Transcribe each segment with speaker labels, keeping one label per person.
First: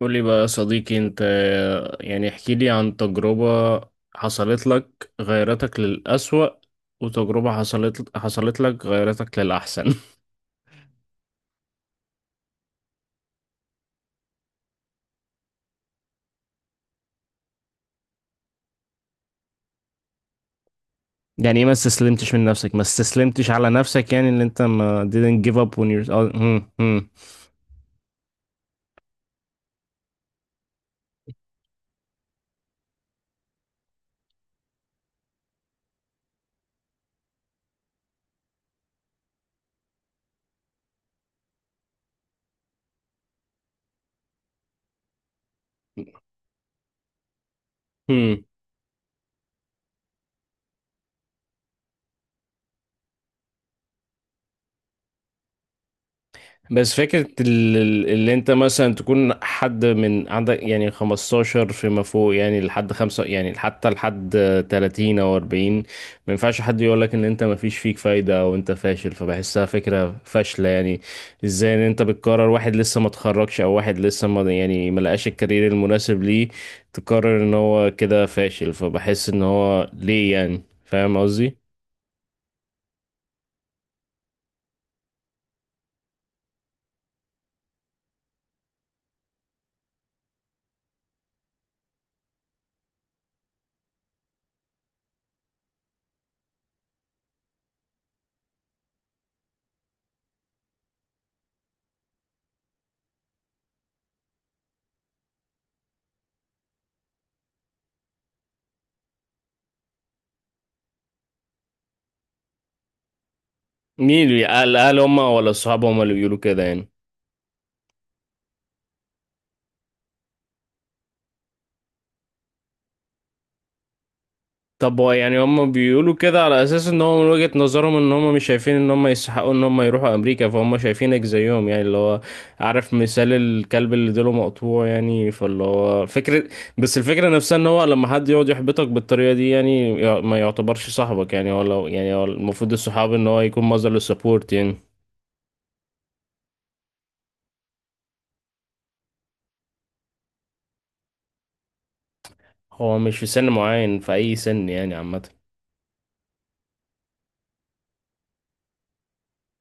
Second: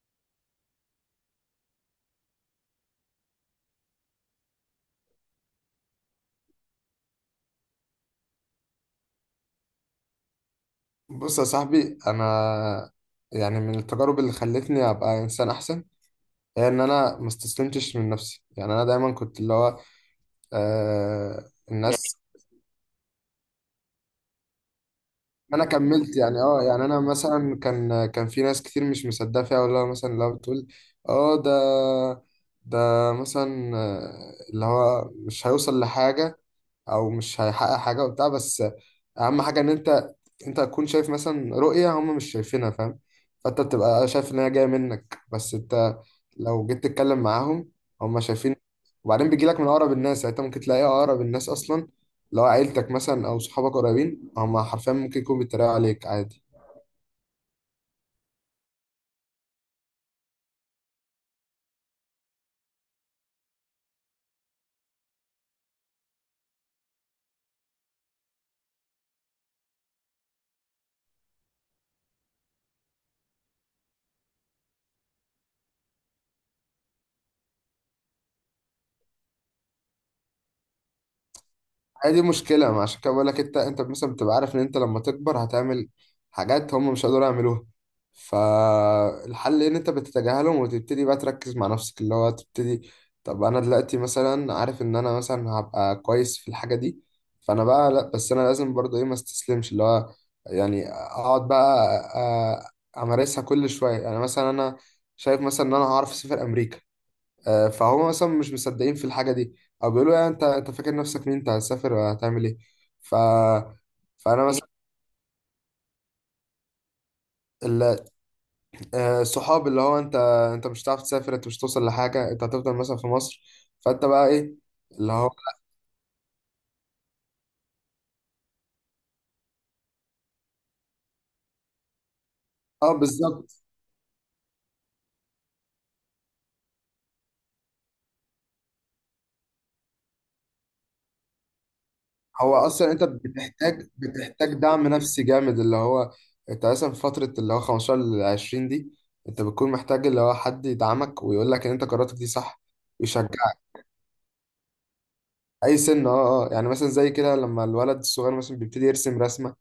Speaker 1: قول لي بقى يا صديقي انت، يعني احكي لي عن تجربة حصلت لك غيرتك للأسوأ، وتجربة حصلت لك غيرتك للأحسن.
Speaker 2: بص يا صاحبي، انا يعني من التجارب اللي خلتني ابقى انسان احسن هي ان انا ما استسلمتش من نفسي. يعني انا دايما كنت اللي هو
Speaker 1: يعني ايه ما
Speaker 2: الناس
Speaker 1: استسلمتش من نفسك؟ ما استسلمتش على نفسك، يعني اللي انت ما didn't give
Speaker 2: انا
Speaker 1: up on your
Speaker 2: كملت، يعني اه يعني انا مثلا كان في ناس كتير مش مصدقه فيها، ولا مثلا لو بتقول اه ده مثلا، اللي هو مش هيوصل لحاجه او مش هيحقق حاجه وبتاع. بس اهم حاجه ان انت تكون شايف مثلا رؤيه هم مش شايفينها، فاهم؟ فانت بتبقى شايف ان هي جايه منك، بس انت لو جيت تتكلم معاهم هم
Speaker 1: هم.
Speaker 2: شايفين. وبعدين بيجي لك من اقرب الناس، يعني انت ممكن تلاقي اقرب الناس اصلا، لو عيلتك مثلا او صحابك قريبين، هم حرفيا ممكن يكونوا بيتريقوا عليك عادي.
Speaker 1: بس فكرة اللي انت مثلا تكون حد من عندك يعني 15 فيما فوق، يعني لحد خمسة، يعني حتى لحد 30 او 40، ما ينفعش حد يقول لك ان انت ما فيش فيك فايدة او انت فاشل، فبحسها فكرة فاشلة يعني. ازاي ان انت بتقرر واحد لسه ما اتخرجش، او واحد لسه ما يعني ما لقاش الكارير المناسب ليه، تقرر ان هو كده فاشل؟ فبحس ان هو ليه، يعني فاهم قصدي؟
Speaker 2: هي دي مشكلة، ما عشان كده بقول لك، انت انت مثلا بتبقى عارف ان انت لما تكبر هتعمل حاجات هم مش هيقدروا يعملوها. فالحل ان انت بتتجاهلهم وتبتدي بقى تركز مع نفسك، اللي هو تبتدي طب انا دلوقتي مثلا عارف ان انا مثلا هبقى كويس في الحاجة دي، فانا بقى لا، بس انا لازم برضو ايه، ما استسلمش، اللي هو يعني اقعد بقى امارسها كل شوية. يعني مثلا انا شايف مثلا ان انا هعرف اسافر امريكا، فهم مثلا مش مصدقين في الحاجه دي، او بيقولوا يعني انت فاكر نفسك مين، انت هتسافر وهتعمل ايه؟ ف فانا مثلا
Speaker 1: هل هم ولا اصحابهم اللي بيقولوا كده يعني؟
Speaker 2: ال- الصحاب اللي هو انت انت مش هتعرف تسافر، انت مش هتوصل لحاجه، انت هتفضل مثلا في مصر. فانت بقى ايه
Speaker 1: طب هو
Speaker 2: اللي هو.
Speaker 1: يعني هم بيقولوا كده على اساس ان هو من وجهة نظرهم ان هم مش شايفين ان هم يستحقوا ان هم يروحوا امريكا، فهم شايفينك زيهم، يعني اللي هو
Speaker 2: اه
Speaker 1: عارف مثال
Speaker 2: بالظبط،
Speaker 1: الكلب اللي ديله مقطوع يعني، فاللي هو فكرة. بس الفكرة نفسها ان هو لما حد يقعد يحبطك بالطريقة دي، يعني ما يعتبرش صاحبك، يعني هو لو يعني هو
Speaker 2: هو
Speaker 1: المفروض
Speaker 2: اصلا انت
Speaker 1: الصحاب ان هو يكون
Speaker 2: بتحتاج
Speaker 1: مصدر للسبورت
Speaker 2: بتحتاج دعم
Speaker 1: يعني.
Speaker 2: نفسي جامد، اللي هو انت مثلا في فتره اللي هو 15 ل 20 دي انت بتكون محتاج اللي هو حد يدعمك ويقول لك ان انت قراراتك دي صح
Speaker 1: هو مش في سن
Speaker 2: ويشجعك.
Speaker 1: معين، في اي سن يعني عامة.
Speaker 2: اي سن، اه اه. يعني مثلا زي كده لما الولد الصغير مثلا بيبتدي يرسم رسمه،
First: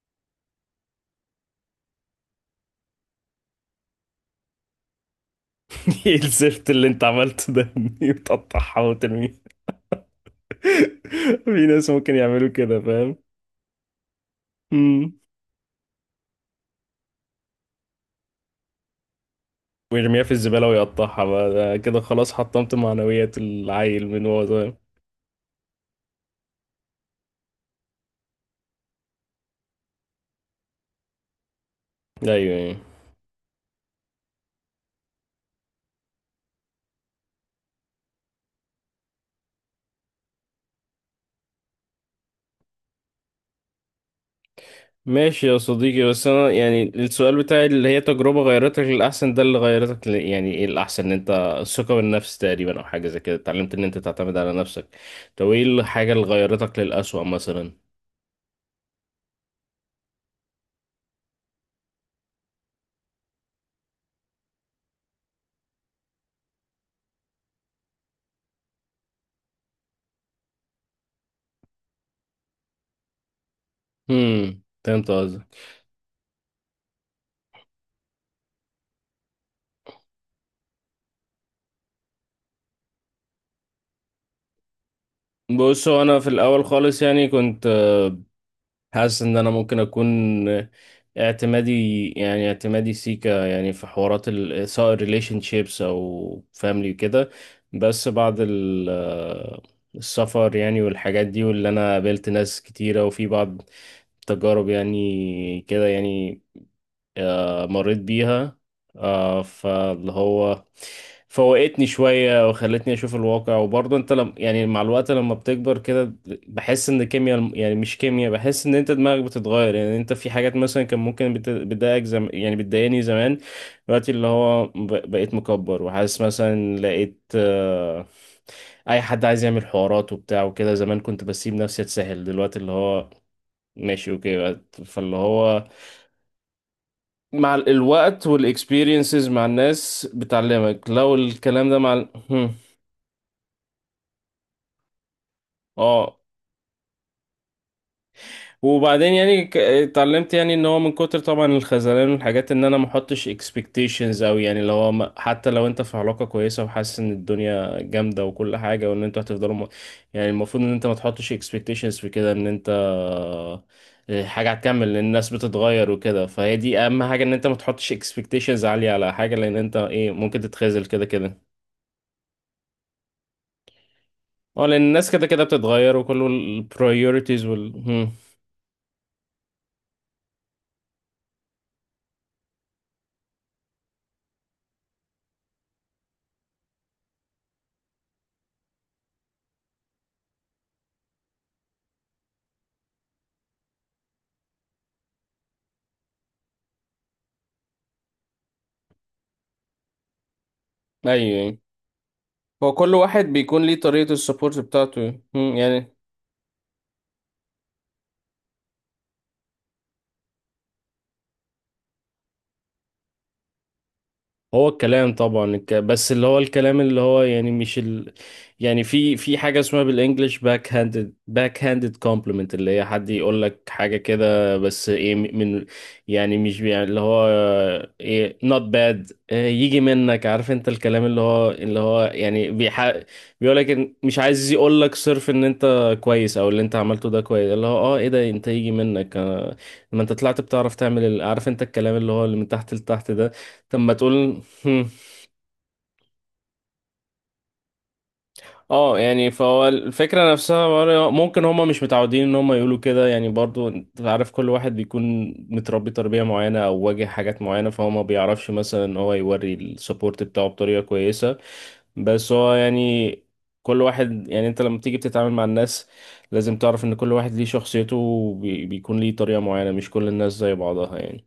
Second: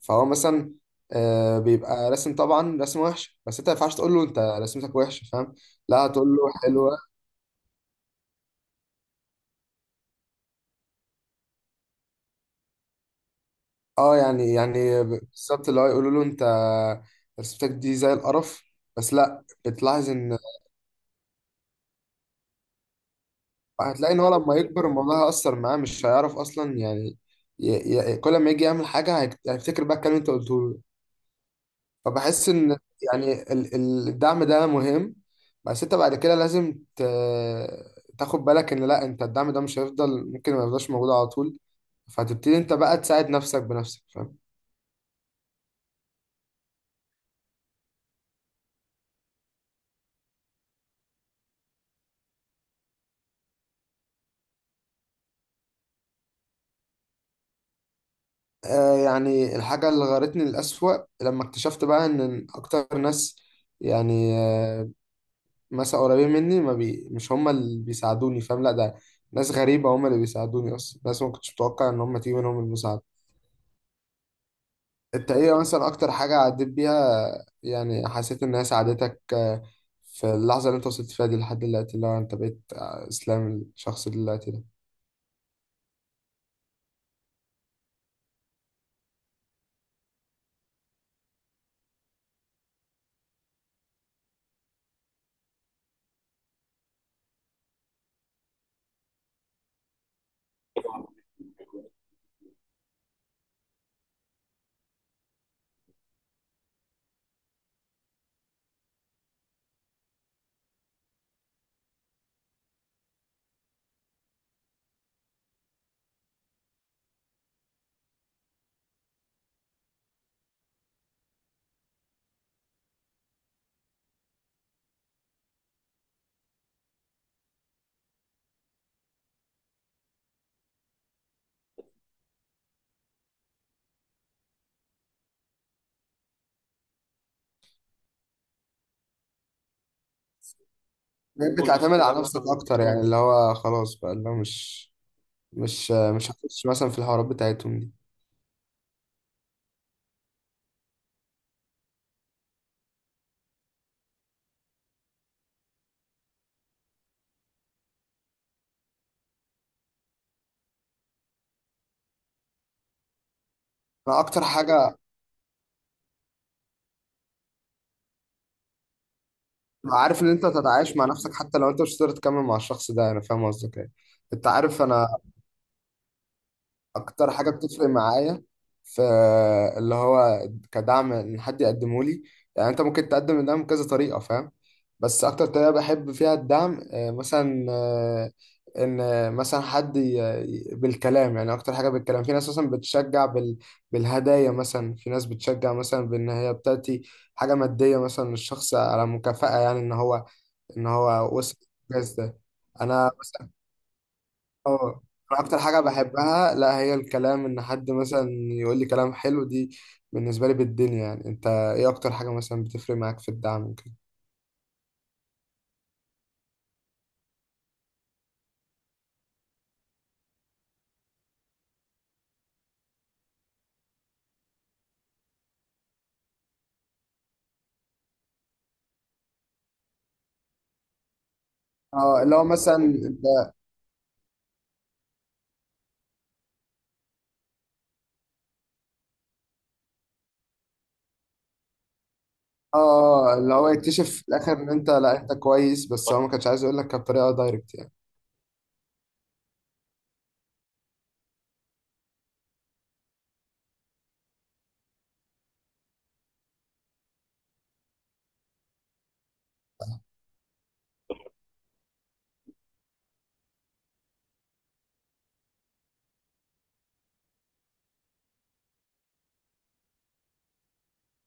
Speaker 2: فهو مثلا بيبقى رسم، طبعا رسم وحش، بس انت ما ينفعش تقول له انت رسمتك وحشه، فاهم؟ لا،
Speaker 1: ايه
Speaker 2: هتقول له
Speaker 1: الزفت اللي
Speaker 2: حلوه.
Speaker 1: انت عملته ده؟ بتقطعها وترميها. في ناس ممكن يعملوا كده فاهم.
Speaker 2: اه يعني يعني
Speaker 1: امم.
Speaker 2: بالظبط، اللي هو يقولوا له انت رسمتك دي زي القرف. بس لا، بتلاحظ
Speaker 1: ويرميها في
Speaker 2: ان
Speaker 1: الزبالة ويقطعها، بقى ده كده خلاص حطمت معنويات العيل
Speaker 2: هتلاقي ان
Speaker 1: من
Speaker 2: هو
Speaker 1: وهو
Speaker 2: لما
Speaker 1: صغير.
Speaker 2: يكبر الموضوع هيأثر معاه، مش هيعرف اصلا يعني ي... كل ما يجي يعمل حاجه هيفتكر بقى الكلام اللي انت قلته له. فبحس
Speaker 1: أيوة أيوة.
Speaker 2: ان يعني الدعم ده مهم، بس انت بعد كده لازم تاخد بالك ان لا، انت الدعم ده مش هيفضل، ممكن ما يفضلش موجود على طول، فهتبتدي انت بقى تساعد نفسك بنفسك، فاهم؟
Speaker 1: ماشي يا صديقي، بس أنا يعني السؤال بتاعي اللي هي تجربة غيرتك للأحسن ده، اللي غيرتك يعني إيه الأحسن؟ إن أنت الثقة بالنفس تقريبا، أو حاجة زي كده اتعلمت إن أنت تعتمد على نفسك. طب إيه الحاجة اللي غيرتك للأسوأ مثلا؟
Speaker 2: آه يعني الحاجة اللي غيرتني للأسوأ لما اكتشفت بقى ان اكتر ناس، يعني مثلا قريبين مني، ما بي مش هم اللي بيساعدوني، فاهم؟ لا، ده ناس غريبة هم اللي بيساعدوني اصلا، ناس ما كنتش متوقع ان هم تيجي منهم المساعدة.
Speaker 1: هم، فهمت
Speaker 2: انت
Speaker 1: قصدك.
Speaker 2: ايه مثلا اكتر حاجة عديت بيها يعني حسيت انها ساعدتك، في اللحظة اللي انت وصلت فيها دي لحد دلوقتي، اللي هو انت بقيت اسلام الشخص اللي دلوقتي ده؟
Speaker 1: بص هو أنا في الأول خالص يعني كنت حاسس ان انا ممكن اكون اعتمادي، يعني اعتمادي سيكا يعني في حوارات سواء ريليشن شيبس او فاميلي كده. بس بعد السفر يعني والحاجات دي، واللي انا قابلت ناس كتيرة وفي بعض تجارب يعني كده يعني، مريت بيها. فاللي هو فوقتني شوية وخلتني أشوف الواقع، وبرضه أنت لم يعني مع الوقت لما بتكبر كده بحس إن كيمياء، يعني مش كيمياء، بحس إن أنت دماغك بتتغير، يعني أنت في حاجات مثلا كان ممكن بتضايقك يعني بتضايقني زمان. دلوقتي اللي هو بقيت مكبر وحاسس مثلا، لقيت أي حد عايز يعمل حوارات وبتاع وكده، زمان كنت بسيب نفسي أتسهل، دلوقتي اللي هو ماشي أوكي، فاللي هو مع الوقت والاكسبيرينسز مع الناس بتعلمك لو
Speaker 2: بقيت بص
Speaker 1: الكلام ده
Speaker 2: بتعتمد
Speaker 1: مع
Speaker 2: هو على انا نفسك
Speaker 1: هم.
Speaker 2: اكتر، يعني اللي هو خلاص بقى، اللي هو مش مش آه،
Speaker 1: اه،
Speaker 2: مش هخش مثلا في الحوارات بتاعتهم دي.
Speaker 1: وبعدين يعني اتعلمت يعني ان هو من كتر طبعا الخذلان والحاجات ان انا ما احطش اكسبكتيشنز، او يعني لو هو حتى لو انت في علاقه كويسه وحاسس ان الدنيا جامده وكل حاجه وان انتوا هتفضلوا يعني المفروض ان انت ما تحطش اكسبكتيشنز في كده، ان انت
Speaker 2: انا اكتر
Speaker 1: حاجه هتكمل،
Speaker 2: حاجة
Speaker 1: لان الناس بتتغير وكده. فهي دي اهم حاجه، ان انت ما تحطش اكسبكتيشنز عاليه على حاجه، لان انت ايه
Speaker 2: عارف ان
Speaker 1: ممكن
Speaker 2: انت
Speaker 1: تتخاذل
Speaker 2: تتعايش
Speaker 1: كده
Speaker 2: مع نفسك
Speaker 1: كده.
Speaker 2: حتى لو انت مش قادر تكمل مع الشخص ده، انا فاهم قصدك ايه، انت
Speaker 1: اه لان
Speaker 2: عارف. انا
Speaker 1: الناس كده كده بتتغير، وكل
Speaker 2: اكتر
Speaker 1: البريوريتيز
Speaker 2: حاجه
Speaker 1: وال priorities وال-
Speaker 2: بتفرق
Speaker 1: هم.
Speaker 2: معايا في اللي هو كدعم ان حد يقدمه لي، يعني انت ممكن تقدم الدعم بكذا طريقه، فاهم؟ بس اكتر طريقه بحب فيها الدعم آه، مثلا آه، ان آه، مثلا حد بالكلام. يعني اكتر حاجه بالكلام. في ناس مثلا بتشجع بال بالهدايا، مثلا في ناس بتشجع مثلا بان هي بتاتي حاجه ماديه مثلا للشخص على مكافاه، يعني ان هو ان
Speaker 1: ايوه
Speaker 2: هو وصل
Speaker 1: يعني.
Speaker 2: الإنجاز ده.
Speaker 1: هو كل
Speaker 2: انا
Speaker 1: واحد بيكون ليه طريقة السبورت
Speaker 2: اه،
Speaker 1: بتاعته،
Speaker 2: انا اكتر حاجه
Speaker 1: يعني.
Speaker 2: بحبها لا، هي الكلام ان حد مثلا يقول لي كلام حلو دي بالنسبه لي بالدنيا. يعني انت ايه اكتر حاجه مثلا بتفرق معاك في الدعم وكده؟
Speaker 1: هو الكلام طبعا بس اللي هو الكلام اللي هو يعني مش يعني في حاجة اسمها بالانجلش باك هاندد كومبلمنت، اللي هي حد يقول لك حاجة كده بس ايه من، يعني مش يعني اللي هو ايه not bad، إيه يجي منك، عارف انت الكلام اللي هو
Speaker 2: اه اللي هو
Speaker 1: يعني
Speaker 2: مثلا انت
Speaker 1: بيقول لك مش عايز يقول لك صرف ان انت كويس، او اللي انت عملته ده كويس، اللي هو اه ايه ده انت يجي منك. ما انت طلعت بتعرف تعمل عارف انت الكلام اللي هو اللي من تحت
Speaker 2: اه
Speaker 1: لتحت ده.
Speaker 2: اللي هو
Speaker 1: طب ما
Speaker 2: يكتشف في
Speaker 1: تقول.
Speaker 2: الاخر ان
Speaker 1: هم.
Speaker 2: انت لا، انت كويس، بس هو ما كانش عايز يقول لك بطريقه دايركت يعني.
Speaker 1: اه يعني فهو الفكرة نفسها برضه، ممكن هما مش متعودين ان هما يقولوا كده، يعني برضو انت عارف كل واحد بيكون متربي تربية معينة او واجه حاجات معينة، فهو ما بيعرفش مثلا ان هو يوري السبورت بتاعه بطريقة كويسة. بس هو يعني كل واحد يعني انت لما تيجي بتتعامل مع الناس لازم تعرف ان كل واحد ليه شخصيته، بيكون ليه طريقة معينة، مش كل الناس زي بعضها يعني.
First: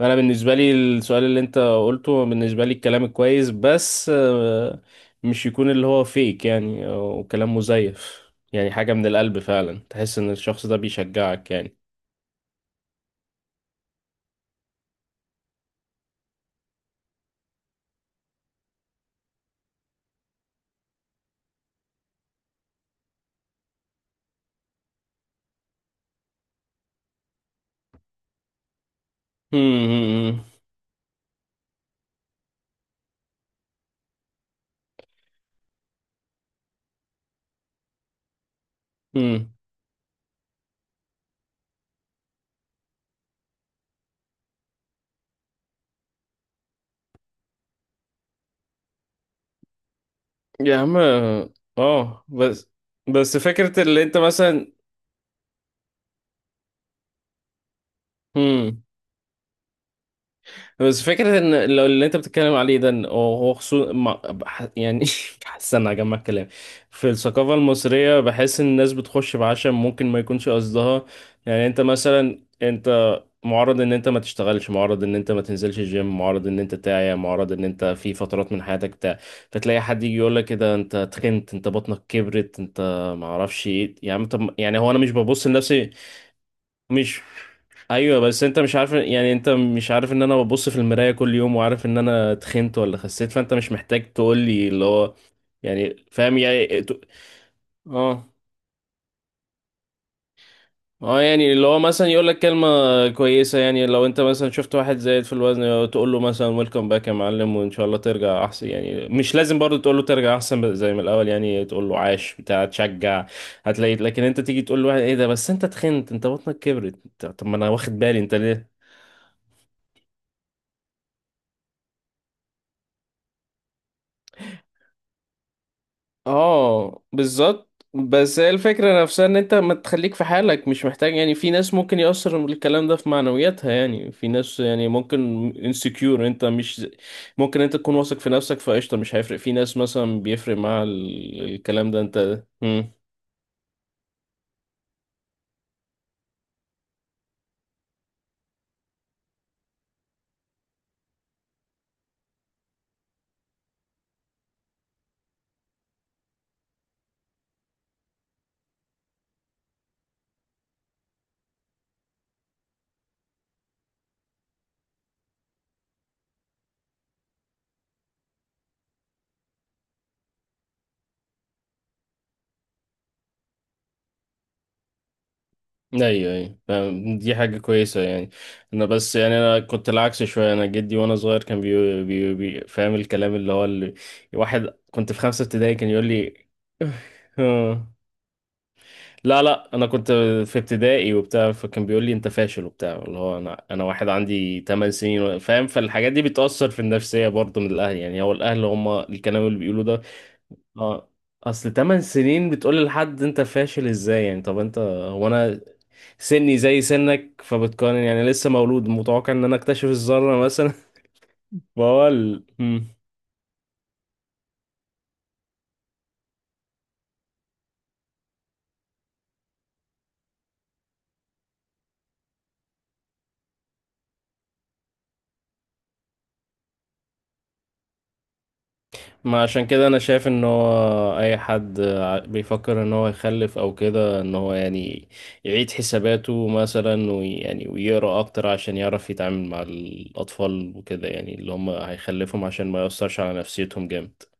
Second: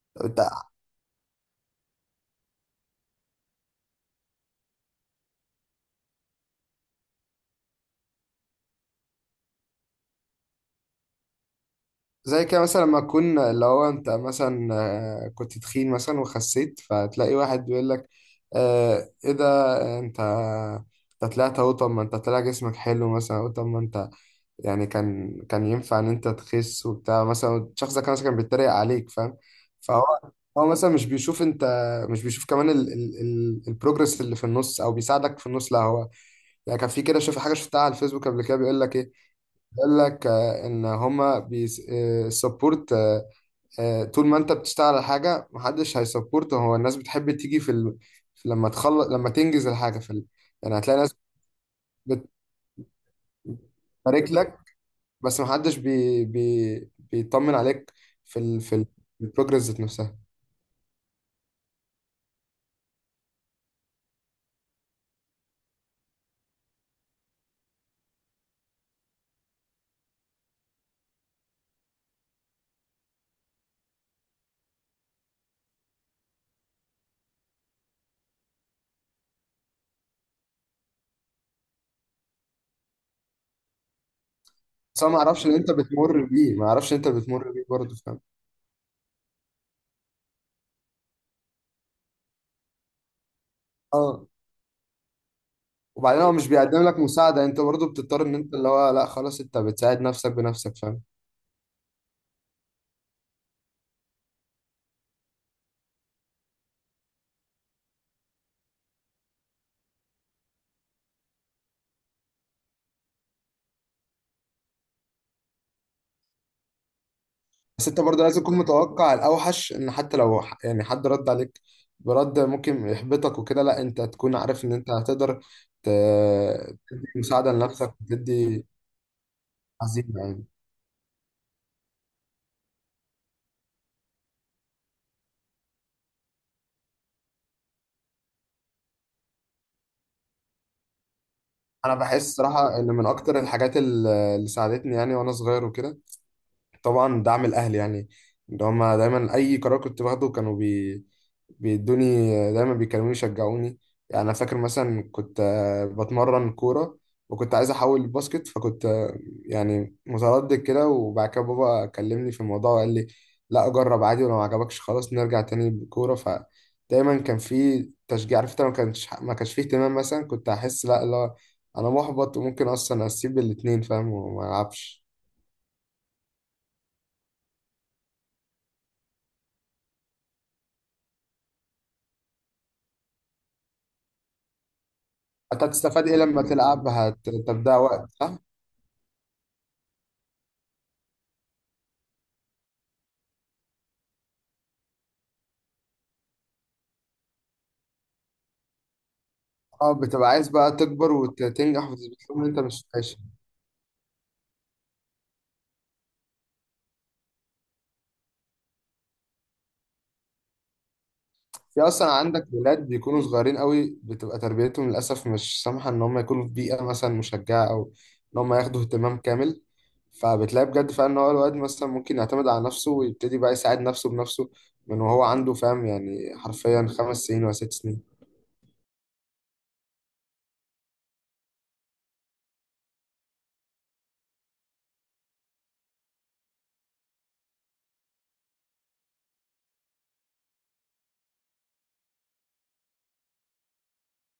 Speaker 1: انا
Speaker 2: انت
Speaker 1: بالنسبه لي السؤال اللي انت قلته، بالنسبه لي الكلام الكويس، بس مش يكون اللي هو فيك يعني، او كلام مزيف، يعني حاجه من القلب فعلا تحس ان الشخص ده بيشجعك يعني.
Speaker 2: زي كده مثلا لما تكون اللي هو انت مثلا كنت تخين مثلا وخسيت، فتلاقي واحد بيقول لك آه ايه ده انت، انت طلعت اهو، طب ما انت طلع جسمك حلو مثلا، او طب ما انت يعني كان ينفع ان انت تخس وبتاع. مثلا الشخص ده كان مثلا كان بيتريق عليك، فاهم؟ فهو
Speaker 1: مم،
Speaker 2: هو مثلا مش بيشوف انت، مش بيشوف كمان ال البروجرس اللي في النص، او بيساعدك في النص. لا هو يعني كان في كده، شوف حاجه شفتها على الفيسبوك قبل كده بيقول لك ايه،
Speaker 1: مم.
Speaker 2: بيقول لك ان هما بيسبورت طول ما انت بتشتغل على حاجه، محدش هيسبورت. هو الناس بتحب تيجي في, ال... في لما تخلص، لما تنجز الحاجه في ال...
Speaker 1: يا
Speaker 2: يعني
Speaker 1: عم
Speaker 2: هتلاقي ناس
Speaker 1: اه. آه،
Speaker 2: بتبارك
Speaker 1: بس بس فكره اللي انت
Speaker 2: لك،
Speaker 1: مثلا.
Speaker 2: بس ما حدش بي بي بيطمن عليك في ال
Speaker 1: مم.
Speaker 2: في البروجرس ذات نفسها.
Speaker 1: بس فكرة ان لو اللي انت بتتكلم عليه ده، إن هو خصوصا يعني استنى اجمع الكلام. في الثقافة المصرية بحس ان الناس بتخش بعشم، ممكن ما يكونش قصدها، يعني انت مثلا انت معرض ان انت ما تشتغلش، معرض ان انت ما تنزلش الجيم، معرض ان انت تعيا، معرض ان انت في فترات من حياتك بتاع، فتلاقي حد يجي يقول لك كده انت تخنت، انت بطنك كبرت، انت ما اعرفش ايه، يعني طب يعني هو انا
Speaker 2: بس
Speaker 1: مش
Speaker 2: انا ما
Speaker 1: ببص
Speaker 2: اعرفش اللي انت
Speaker 1: لنفسي؟
Speaker 2: بتمر بيه، ما اعرفش انت
Speaker 1: مش،
Speaker 2: بتمر بيه برضه،
Speaker 1: ايوه
Speaker 2: فاهم؟
Speaker 1: بس انت مش عارف يعني، انت مش عارف ان انا ببص في المرايه كل يوم وعارف ان انا تخنت ولا خسيت، فانت مش محتاج
Speaker 2: اه.
Speaker 1: تقول لي اللي هو، يعني
Speaker 2: وبعدين هو
Speaker 1: فاهم
Speaker 2: مش
Speaker 1: يعني
Speaker 2: بيقدم لك مساعده، انت برضه بتضطر
Speaker 1: اه
Speaker 2: ان انت اللي هو لا، خلاص، انت بتساعد نفسك بنفسك، فاهم؟
Speaker 1: اه، يعني اللي هو مثلا يقول لك كلمه كويسه، يعني لو انت مثلا شفت واحد زايد في الوزن تقول له مثلا ويلكم باك يا معلم وان شاء الله ترجع احسن يعني، مش لازم برضه تقول له ترجع احسن زي ما الاول، يعني تقول له عاش بتاع تشجع. هتلاقي لكن انت تيجي تقول لواحد ايه ده، بس انت تخنت، انت بطنك كبرت، طب ما انا
Speaker 2: بس
Speaker 1: واخد
Speaker 2: انت
Speaker 1: بالي
Speaker 2: برضه
Speaker 1: انت
Speaker 2: لازم تكون
Speaker 1: ليه.
Speaker 2: متوقع الاوحش، ان حتى لو يعني حد رد عليك برد ممكن يحبطك وكده، لا، انت تكون عارف ان انت هتقدر ت-
Speaker 1: اه
Speaker 2: تدي مساعده
Speaker 1: بالظبط،
Speaker 2: لنفسك
Speaker 1: بس هي
Speaker 2: وتدي
Speaker 1: الفكرة نفسها ان انت ما تخليك
Speaker 2: عزيمه
Speaker 1: في
Speaker 2: يعني.
Speaker 1: حالك، مش محتاج، يعني في ناس ممكن يأثر الكلام ده في معنوياتها، يعني في ناس يعني ممكن insecure، انت مش ممكن انت تكون واثق في نفسك فقشطة مش هيفرق، في ناس مثلا بيفرق مع الكلام
Speaker 2: انا
Speaker 1: ده
Speaker 2: بحس
Speaker 1: انت.
Speaker 2: صراحه ان
Speaker 1: مم.
Speaker 2: من اكتر الحاجات اللي ساعدتني يعني وانا صغير وكده طبعا دعم الاهل، يعني اللي هما دايما اي قرار كنت باخده كانوا بيدوني، دايما بيكلموني يشجعوني. يعني انا فاكر مثلا كنت بتمرن كوره، وكنت عايز احول الباسكت، فكنت يعني متردد كده. وبعد كده بابا كلمني في الموضوع وقال لي لا، جرب عادي، ولو ما عجبكش خلاص نرجع تاني بالكوره. فدايما كان في تشجيع، عرفت. أنا ما كانش، فيه اهتمام مثلا، كنت احس لا لا، انا محبط، وممكن اصلا اسيب الاتنين، فاهم، وما العبش.
Speaker 1: ايوه ايوه فاهم. دي حاجة كويسة يعني. انا بس يعني انا كنت العكس شوية، انا جدي وانا صغير كان فاهم الكلام اللي هو اللي واحد، كنت في خمسة
Speaker 2: انت
Speaker 1: ابتدائي كان يقول
Speaker 2: هتستفاد ايه لما تلعب، انت بتضيع
Speaker 1: لي.
Speaker 2: وقت صح؟
Speaker 1: لا لا انا كنت في ابتدائي وبتاع، فكان بيقول لي انت فاشل وبتاع، اللي هو انا واحد عندي 8 سنين فاهم، فالحاجات دي بتأثر في النفسية، برضه من الاهل يعني، هو الاهل هم الكلام اللي بيقولوه
Speaker 2: اه،
Speaker 1: ده.
Speaker 2: بتبقى عايز بقى
Speaker 1: اه
Speaker 2: تكبر
Speaker 1: اصل
Speaker 2: وتنجح
Speaker 1: 8
Speaker 2: وتثبت لهم ان
Speaker 1: سنين
Speaker 2: انت مش
Speaker 1: بتقول
Speaker 2: فاشل.
Speaker 1: لحد انت فاشل ازاي يعني؟ طب انت هو انا سني زي سنك فبتقارن يعني، لسه مولود متوقع ان انا اكتشف الذرة مثلا؟
Speaker 2: في
Speaker 1: فهو
Speaker 2: اصلا عندك ولاد
Speaker 1: مم.
Speaker 2: بيكونوا صغيرين قوي بتبقى تربيتهم للاسف مش سامحه ان هم يكونوا في بيئه مثلا مشجعه، او ان هم ياخدوا اهتمام كامل. فبتلاقي بجد فعلا ان هو الواد مثلا ممكن يعتمد على نفسه ويبتدي بقى يساعد نفسه بنفسه من وهو عنده، فاهم، يعني حرفيا 5 سنين ولا 6 سنين.
Speaker 1: ما عشان كده انا شايف ان هو اي حد بيفكر ان هو يخلف او كده، ان هو يعني يعيد حساباته مثلا ويعني ويقرا اكتر عشان يعرف يتعامل مع الاطفال وكده، يعني اللي هم هيخلفهم عشان ما يأثرش على نفسيتهم جامد.